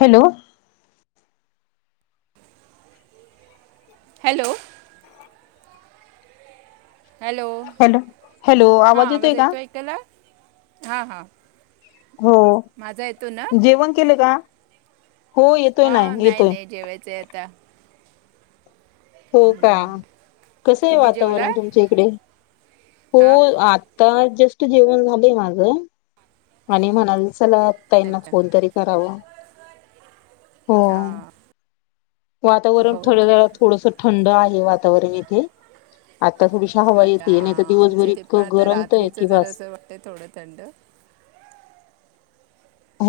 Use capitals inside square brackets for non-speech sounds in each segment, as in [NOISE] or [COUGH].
Hello. Hello. Hello hello hello, आवाज येतोय का? हा हा. हो, जेवण केले का? हो येतोय ना हा नाही येतोय नाही, जेवायचं हाय आता. हो का, कसं आहे तुम्ही जेवला वातावरण तुमच्या इकडे? हो हां आ आता जस्ट जेवण झालंय माझं आणि म्हणाल चला, ताईंना अच्छा फोन तरी करावा. हो हां वातावरण हो हो थोडं थोडसं थंड आहे, वातावरण इथे. आता थोडीशी हवा आता येते, नाहीतर दिवसभर आमच्या इथे पण इतकं आता गरमतय रात्रीचं की जर बास. असं वाटतं थोडं थंड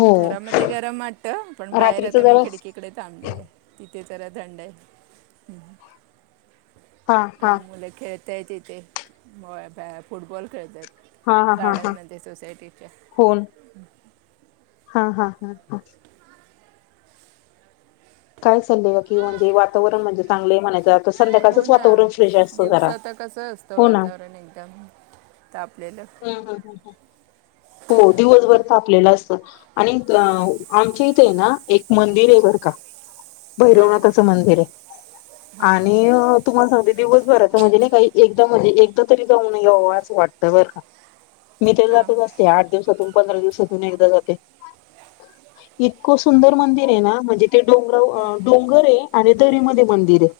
घरामध्ये गरम आ हे. पण बाहेर रात्रीच आता मी जरा खिडकीकडे थांबली आहे, तिथे जरा थंड आहे. [INAUDIBLE] हा हा. ते तेथे [UNINTELLIGIBLE] फुटबॉल खेळतायत. हा हा हा हा गार्डनमध्ये सोसायटीच्या. फोन हा हा हा हा. काय चाललेय नक्की म्हणजे, वातावरण म्हणजे चांगलय म्हणायचं. हो संध्याकाळचंच ना, वातावरण फ्रेश असतं जरा. दिवसाचं कसं असतं हो ना. वातावरण एकदम तापलेलं. हम्म हम्म हम्म हम्म. हो दिवसभर तापलेलं असतं आणि आमच्या इथे आहे ना, एक मंदिर आहे बर का हां भैरवनाथाचं मंदिर हाय.. हां आणि तुम्हाला सांगते, दिवसभर आता म्हणजे नाही काही एकदम म्हणजे एकदा तरी जाऊन यावं, असं वाटतं बर का. मी तर जातच हां असते, आठ दिवसातून पंधरा दिवसात तून एकदा जाते. इतकं सुंदर मंदिर आहे ना, म्हणजे ते डोंगराव डोंगर आहे आणि दरीमध्ये मंदिर आहे.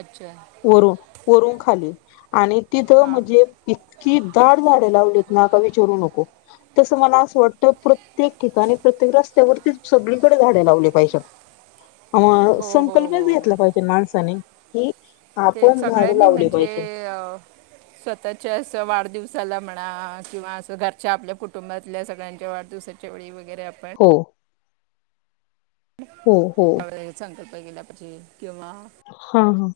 अच्छा वरून, वरून खाली आणि तिथं हां म्हणजे की दाट झाडे लावलीत ना, का विचरू नको. तसं मला असं वाटतं प्रत्येक ठिकाणी प्रत्येक रस्त्यावरती सगळीकडे झाडे लावली पाहिजेत. अ हो हो संकल्पच हो घेतला पाहिजे माणसाने, की ते सगळ्यांनी म्हणजे अ स्वतःच्या असं वाढदिव साला म्हणा किंवा असं घरच्या आपल्या कुटुंबातल्या सगळ्यांच्या वाढदिवसाच्या वेळी वगैरे आपण हो हो हो त्या वेळेला हे संकल्प केला पाहिजे किंवा हा हा.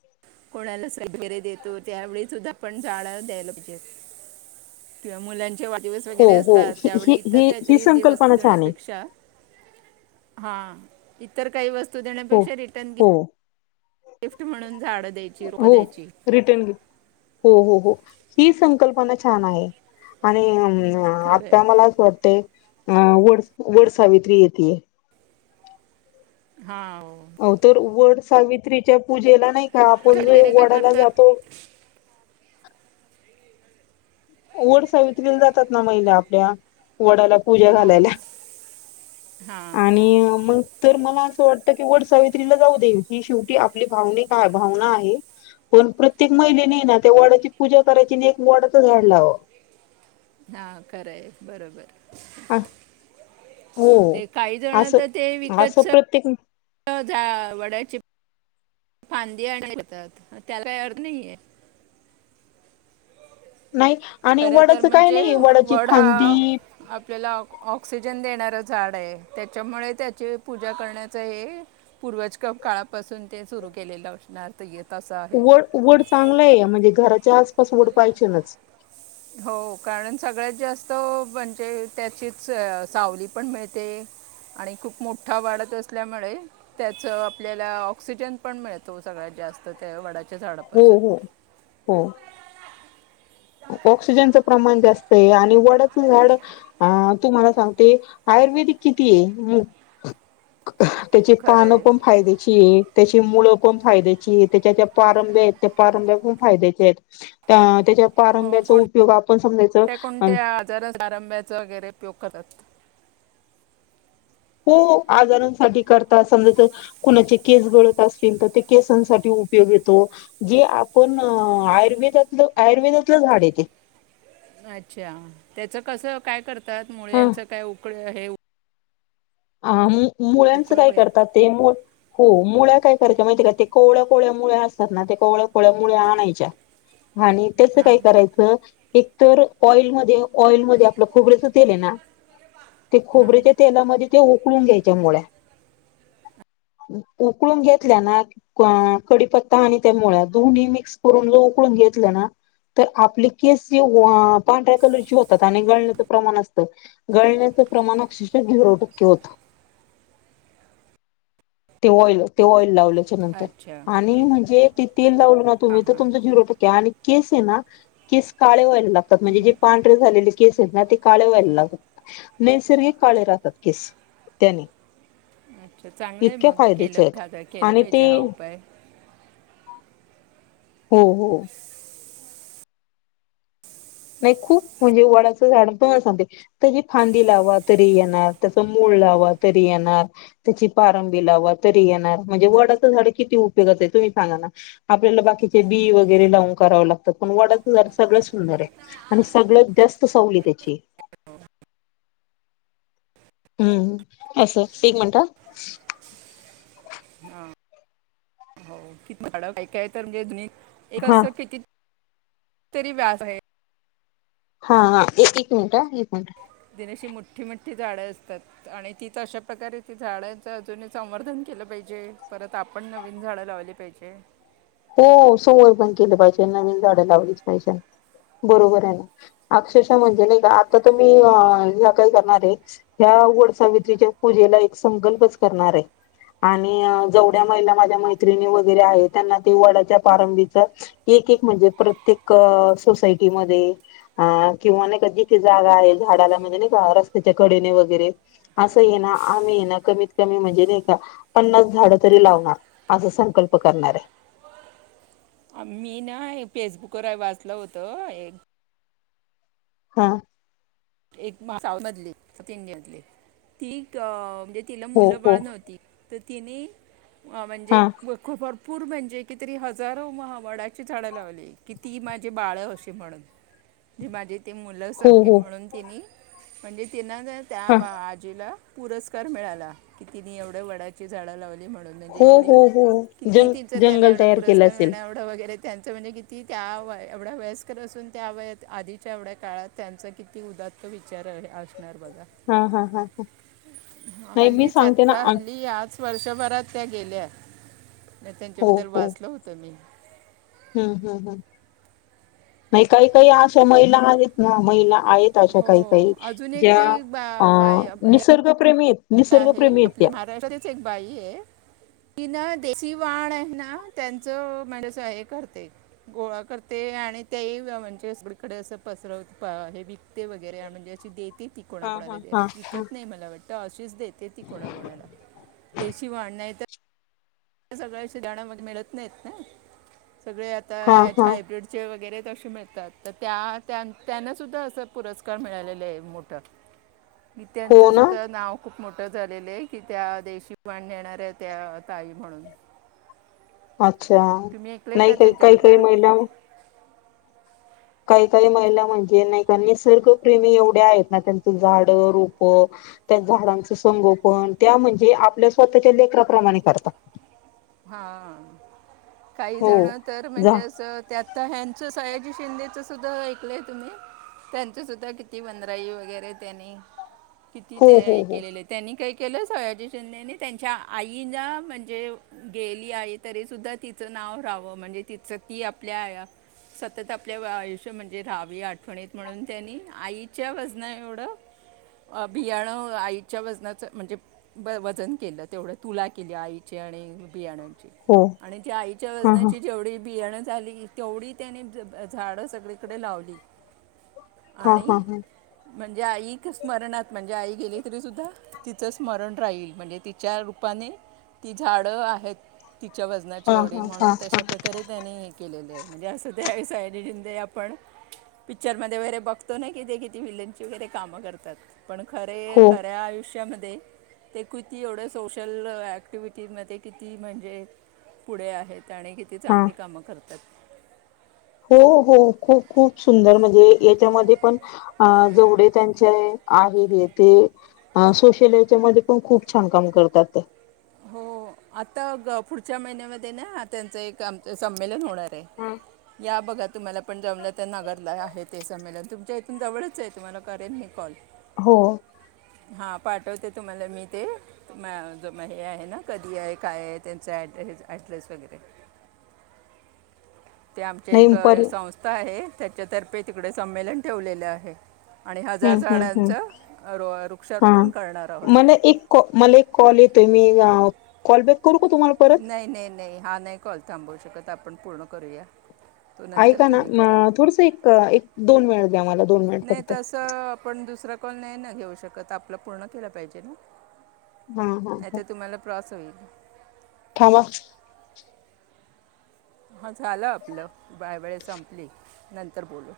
कोणाला [UNINTELLIGIBLE] देतो, त्यावेळी सुद्धा आपण झाडं द्यायला पाहिजेत. किंवा मुलांचे वाढ दिवस हो वगैरे हो असतात, ही त्यावेळी इतर ही ही काहीतरी दे वस्तू संकल्पना छान आहे देण्यापेक्षा हा इतर काही वस्तू हो देण्यापेक्षा रिटर्न गि हो गिफ्ट म्हणून झाडं द्यायची, रोपं हो द्यायची. रिटर्न हो हो हो, ही संकल्पना छान आहे आणि ह आता खरंय मला असं वाटतंय, अ वड वडसावित्री येतेय हा हो अ तर वड सावित्रीच्या पूजेला नाही का, आपण पैसे जो वगैरे काय वडाला जातो करतात वड सावित्रीला जातात ना महिला आपल्या वडाला पूजा हो घालायला हा आणि मग तर मला वाटत की वड सावित्रीला जाऊ दे ही शेवटी आपली भावनिक भावना आहे. पण प्रत्येक महिलेने ना त्या वडाची पूजा करायची आणि एक वडाच झाड लावावं. हा खराय बरोबर. [UNINTELLIGIBLE] हो ते काही जण असं तर ते असं विकतच प्रत्येक झा वडाचे फांदीे आणतात त्याला काय अर्थ नाहीय. नाही आणि खर तर वडाचं काय म्हणजे नाही वडाची वड हा फांदी आपल्याला ऑक ऑक्सिजन देणारं झाड आहे त्याच्यामुळे त्याची पूजा करण्याच हे. पूर्वज काळापासून ते सुरू केलेलं असणार तर येत. असं आहे वड वड चांगलं आहे म्हणजे घराच्या आसपास वड पाहिजेनच हो कारण सगळ्यात जास्त म्हणजे त्याचीच सावली पण मिळते. आणि खूप मोठा वाढत असल्यामुळे त्याच आपल्याला ऑक्सिजन पण मिळतो सगळ्यां जास्त त्या वडाच. हो हो हो. ऑक्सिजनच प्रमाण जास्त आहे आणि वडच झाड तुम्हाला सांगते आ. किती आहे म्हणजे त्याची खरं पानं आहे पण फायद्याची आहे त्याची मुळं पण फायद्याची आहे त्याच्या त्या पारंब्या त्या पारंब्या फायद्याचे आहेत त्याच्या हो पारंब्याचा कोण उपयोग आपण समजायचं कोणत्या कोणत्या आजारा पारंब्याचा वगैरे उपयोग करतात. हो आजारांसाठी करतात समजा जर कुणाचे केस गळत असतील तर ते केसांसाठी उपयोग येतो जे आपण आयुर्वेदातलं आयुर्वेदातलं झाड आहे ते [UNINTELLIGIBLE] अच्छा त्याच कसं काय करतात मुळ्यांच काय उकड हे अ मुळ्यांच उकळ काय वगैरे करतात ते हो मुळ काय करायच्या माहितीय का ते कोवळ्या कोवळ्या मुळ्या असतात ना ते कोवळ्या कोवळ्या मुळ्या आणायच्या. आणि त्याच काय हां करायचं. एक तर ऑइलमध्ये ऑइलमध्ये आपलं खोबऱ्याच तेल आहे ना. ते हां खोबऱ्याच्या तेलामध्ये ते उकळून घ्यायच्या मुळ्या उकून घेतल्या ना कडीपत्ता आणि त्या मुळ्या दोन्ही मिक्स करून जो उकळून घेतलं ना. तर आपले केस जे पांढऱ्या कलरची होतात आणि गळण्याचं प्रमाण असतं गळण्या प्रमाण अक्षरशः ऑइल ते ऑइल लावल्या. अच्छा आणि ओके म्हणजे ते तेल लावल ना हां तुम्ही तर हां तुमचा झिरो टक्के. आणि केस आहे ना केस काळे व्हायला लागतात म्हणजे जे पांढरे झालेले. केस आहेत ना ते काळे व्हायला लागत नैसर्गिक काळे राहतात केस त्याने अच्छा चांगलंय इतके मग फायद्याचे आहेत केलं केलं आणि ते पाहिजे हा उपाय हो हो. नाही खूप म्हणजे वडाच झाड पण सांगते त फांदी लावा तरी येणार तसं मुळ. लावा तरी येणार त्याची पारंबी लावा तरी येणार म्हणजे वडाच झाड किती उपयोगी तुम्ही सांगा ना आपल्याला बाकीचे बी वगैरे लावून कराव लागतात पण वडात झाड सगळ्यात सुंदर आहे. आणि सगळ्यात जास्त सावली त्याची आहे. हम्म असं एक मिनिट ह. हा. कितीडा काय तर म्हणजे हा हा कसं किती? तरी व्याज आहे. हा एक एक मिनिट एक मिनिट. मोठी मोठी झाडं असतात आणि तीच अशा प्रकारे ती झाडांच अजून संवर्धन केलं पाहिजे. म्हणजे परत आपण नवीन झाड लावली पाहिजे हो सगळेजण केलं पाहिजे नवीन झाडे लावलीच पाहिजे बरोबर आहे अक्षरशः म्हणजे नाही का आता तुम्ही ह्या काय करणार आहेत वडसावित्रीच्या पूजेला एक संकल्पच करणार आहे आणि जेवढ्या महिला माझ्या मैत्रिणी वगैरे आहे त्यांना ते वडाच्या पारंबीचा एकेक म्हणजे प्रत्येक सोसायटीमध्ये एक किंवा नाही जिथे जागा आहे झाडाला म्हणजे रस्त्याच्या कडेला वगैरे अस ना कमीत कमी म्हणजे पन्नास झाड तरी लावणार अस संकल्प करणार आहे मी ना फेसबुक वर वाचल होतं एक हा एक साऊथ मधली साऊथ इंडियातली ती म्हणजे तिला हो मुलं हो बाळ नव्हती तर तिने म्हणजे हा खुप भरपूर पूर म्हणजे कि तरी हजारो वडाची झाड लावली कि ती माझी बाळ अशी म्हणून ज माझी ते मुलं हो सारखे हो म्हणून तिने म्हणजे तिन त्या हा आजीला पुरस्कार मिळाला की तिने एवढ्या वडाची झाडं लावली हो म्हणणेव हो हो किती जंग त्यांना जंगल एवढे तयार केलं पुरस्कार असेल मिळणारे त्यांचं म्हणजे किती त्या व एवढ्या वयस्कर असून त्या वत आधीच्या एवढ्या काळात त्यांचं किती ती उदात्त विचार आहे घा हा हा हा नाही मी हल्लीच सांगते ना आता आ हल्ली आज वर्षभरात त्या गेल्या हो त्यांच्याबद्दल हो वाचलं होतं मी हम्म हम् हम् नाही काही काही अशा महिला आहेत ना महिला आहेत अशा हो काही काही अजून ज्या एकटी बा बाय हे निसर्गप्रेमी आहेत आहे निसर्गप्रेमी आहेत आपली त्या महाराष्ट्रातच एक बाई आहे ति ना देशी वाण आहे ना त्यांचं म्हणजे हे करते गोळा करते ते आणि त्या म्हणजेकडे असं पसरवत हे विकते वगैरे म्हणजे अशी देत ती पकोणा हा कोणाला हा हा ह विकत नाही मला वाटतं अशीच दे देती कोणा कोणाला देशी वाढ नाही तर सगळ्या शधणामध्ये मिळत नाहीत ना सगळे आता हा हा हच्या हायब्रीडचे वगैरे त मिळतात तर त्या त्यांना सुद्धा असं पुरस्कार मिळालेले आहे मोठा मी त्यांचं हो ना सुद्धा नाव खूप मोठ झालेलं आहे की त्या देशी बाण येणारऱ आहे त्या ताई म्हणून अच्छा तुम्ही ऐकलंय नाही का काही काही काही त्यांच्याबद्दल महिला काही काही महिला म्हणजे नाही का निसर्गप्रेमी एवढ्या आहेत ना त्यांच झाडे रोप त्या झाडाचे संगोपन त्या म्हणजे आपल्या स्वतःच्या लेकराप्रमाणे करतात हां काही हो जण तर जा म्हणजे असं त्यात हचं सायाजी शिंदेचं सुद्धा ऐकलंय तुम्ही त्यांच सुद्धा किती वनराई वगैरे त्यांनी किती हो ते हो हे हो केलेलं त्यांनी काय केलं सयाजी शिंदेने त्यांच्या आईना म्हणजे गेली आहे तरी सुद्धा तिचं नाव राहावं म्हणजे तिचं ती आपल्या सतत आपल्या आयुष्य म्हणजे राहावी आठवणीत म्हणून त्यांनी आईच्या वजना एवढं बियाणं आईच्या वजनाच म्हणजे वजन केलं तेवढ तुला केली आईचे हो बियाणे आईच्या हा हा वजनाचे जेवढ बियाणे झाले झाली तेवढी त्यानी झाडे सगळीकडे लावली हा आणि हा हा म्हणजे आईक स्मरणात म्हणजे आई गेले तरी सुद्धा तिचं स्मरण राहील म्हणजे तिच्या रूपाने ती झाडे आहे ह तिच्या वजनाची हा एवढी हा हा म्हणून हा तशाप्रकारे त्याने हे केलेलं आहे म्हणजे असं ते सायजी आपण पिक्चर मध्ये वगैरे बघतो ना कि ते किती विलनची वगैरे काम करतात पण खरे हो खऱ्या आयुष्या त्यांच्यामध्ये ते किती एवढं सोशल ऍक्टिव्हटीमध्येध्ये किती म्हणजे पुढे आहेत आणि किती हा चांगली कामं करतात हो हो खूप खूप सुंदर म्हणजे यांच्यामध्ये पण अ जेवढे त्यांचे आहे हे ते सोशलच्या मध्ये पण खूप छान काम करतात हो आता पुढच्या महिन्यामध्ये ना त्यांचं एक आम संमेलन होणार या बघत तुम्हाला पण जमलं तर नगरला आहे ते संमेलन तुमच्या इथून जवळच आहे तुम्हाला करेन मी कॉल हो हा पाठवते तुम्हाला मी ते मग हे आहे ना कधी आहे काय आहे त्यांच ड्रेस ऍड्रेस वगैरे ते आमचे एक नाही पर संस्था आहे त्याच्यातर्फे तिकडे संमेलन ठेवलेले आहे आणि हम्म हजार हम्म झाडांच हम्म हा वृक्षारोपण करणार मला आहोत एक कॉ मला एक कॉल येतोय मी कॉल बॅक नाही नाही नाही हा नाही कॉल थांबवू शकत आपण पूर्ण करूया तो नंतर ऐका ना तुम्ही करा थोडस एक एक दोन वेळ नाही त असं आपण दुसरा कॉल नाही ना घेऊ शकत आपलं पूर्ण केला पाहिजे ना हा हा नाही तर तुम्हाला प्रॉस होईल ांवा हा झालं आपलं बायबळे संपली नंतर बोलू